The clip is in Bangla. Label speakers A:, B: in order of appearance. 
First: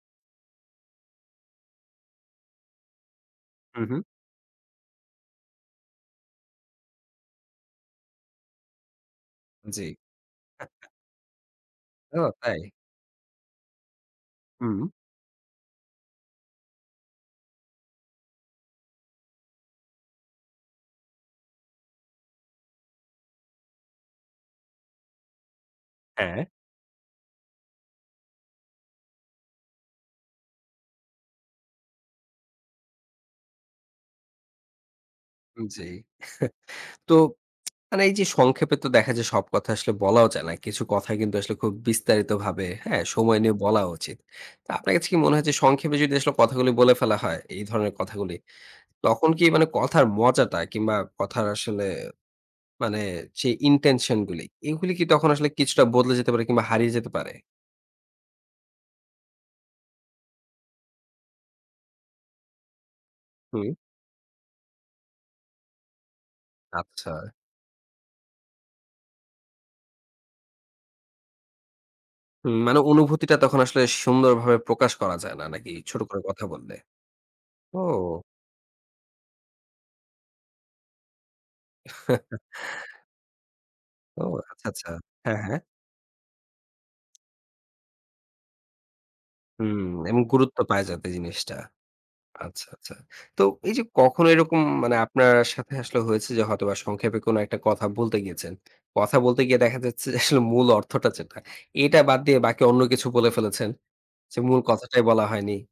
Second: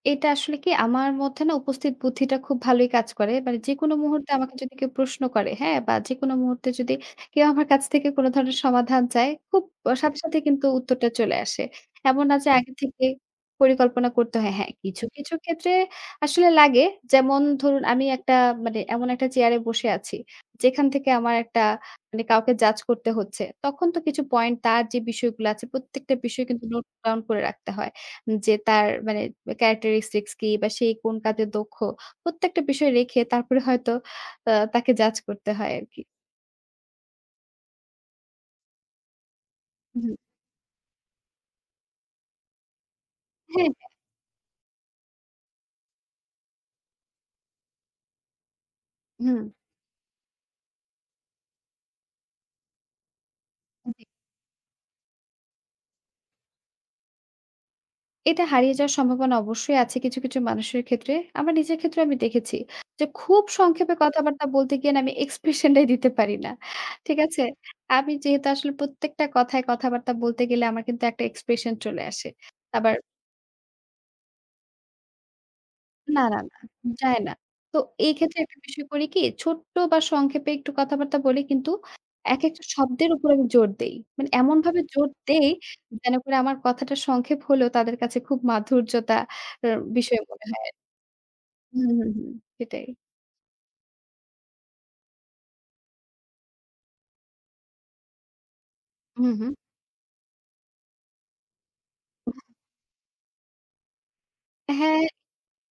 A: এটা আসলে কি? আমার মধ্যে না উপস্থিত বুদ্ধিটা খুব ভালোই কাজ করে। মানে
B: হু,
A: যেকোনো
B: হু।
A: মুহূর্তে আমাকে যদি কেউ প্রশ্ন করে, হ্যাঁ? বা যেকোনো মুহূর্তে যদি কেউ আমার কাছ থেকে কোন ধরনের সমাধান চায়, খুব
B: জি।
A: অ সাথে সাথেই কিন্তু উত্তরটা চলে আসে।
B: ও
A: এমন না যে
B: তাই?
A: আগে থেকে পরিকল্পনা করতে হয়। হ্যাঁ,
B: হুম।
A: কিছু, কিছু ক্ষেত্রে আসলে লাগে। যেমন ধরুন আমি একটা মানে এমন একটা চেয়ারে বসে আছি। যেখান থেকে আমার একটা মানে কাউকে জাজ করতে হচ্ছে। তখন তো কিছু পয়েন্ট, তার যে বিষয়গুলো আছে, প্রত্যেকটা
B: হ্যাঁ।
A: বিষয় কিন্তু নোট ডাউন করে রাখতে হয়। যে তার মানে অ্যা characteristics কি বা সে কোন কাজে দক্ষ? প্রত্যেকটা বিষয় রেখে তারপরে হয়তো আ তাকে জাজ করতে
B: উম
A: হয়
B: জি।
A: আরকি।
B: তো, মানে এই যে সংক্ষেপে তো দেখা যায় সব কথা আসলে
A: হুম।
B: বলাও যায় না। কিছু কথা কিন্তু আসলে খুব বিস্তারিতভাবে, হ্যাঁ? সময় নিয়ে
A: হ্যাঁ,
B: বলা
A: হ্যাঁ।
B: উচিত। তো, আপনার কাছে কি মনে হয় যে সংক্ষেপে যদি আসলে কথাগুলো বলে ফেলা হয়, এই ধরনের কথাগুলি। তখন কি
A: হুম।
B: মানে কথার মজাটা কিংবা কথার আসলে মানে যে
A: জি।
B: intention গুলি, এইগুলি কি তখন আসলে কিছুটা বদলে যেতে পারে কিংবা হারিয়ে যেতে পারে?
A: এটা হারিয়ে যাওয়ার সম্ভাবনা অবশ্যই আছে কিছু, কিছু মানুষের ক্ষেত্রে। আমার নিজের ক্ষেত্রেও আমি দেখেছি, যে খুব
B: হুম।
A: সংক্ষেপে কথাবার্তা বলতে গিয়ে না আমি এক্সপ্রেশন টাই দিতে পারি না।
B: আচ্ছা।
A: ঠিক আছে? আমি যেহেতু আসলে প্রত্যেকটা কথায় কথাবার্তা বলতে গেলে আমার কিন্তু একটা এক্সপ্রেশন চলে আসে।
B: হুম মানে
A: আবার
B: অনুভূতিটা তখন আসলে সুন্দরভাবে প্রকাশ করা যায় না নাকি, ছোট
A: না,
B: করে
A: না,
B: কথা
A: না।
B: বললে?
A: যায় না। তো এই
B: ও!
A: ক্ষেত্রে একটা বিষয় করি কি ছোট্ট বা সংক্ষেপে একটু কথাবার্তা বলি, কিন্তু একেকটা শব্দের উপর আমি জোর দেই।
B: ও
A: মানে
B: আচ্ছা,
A: এমনভাবে
B: আচ্ছা।
A: জোর
B: হ্যাঁ,
A: দেই,
B: হ্যাঁ।
A: যেন করে আমার কথাটা সংক্ষেপ হলেও তাদের কাছে খুব মাধুর্যতা এর
B: হুম। এবং
A: বিষয় মনে
B: গুরুত্ব
A: হয় আর
B: পায় যাতে জিনিসটা।
A: হু, হু, হু।
B: আচ্ছা,
A: সেটাই।
B: আচ্ছা। তো এই যে কখনো এরকম মানে আপনার সাথে আসলে হয়েছে যে হয়তোবা সংক্ষেপে কোনো একটা কথা বলতে গিয়েছেন। কথা
A: হু,
B: বলতে
A: হু।
B: গিয়ে দেখা যাচ্ছে যে আসলে মূল অর্থটা যেটা, এটা বাদ দিয়ে বাকি অন্য কিছু বলে ফেলেছেন? যে মূল
A: অ্যা
B: কথাটাই
A: হ্যাঁ।
B: বলা হয়নি?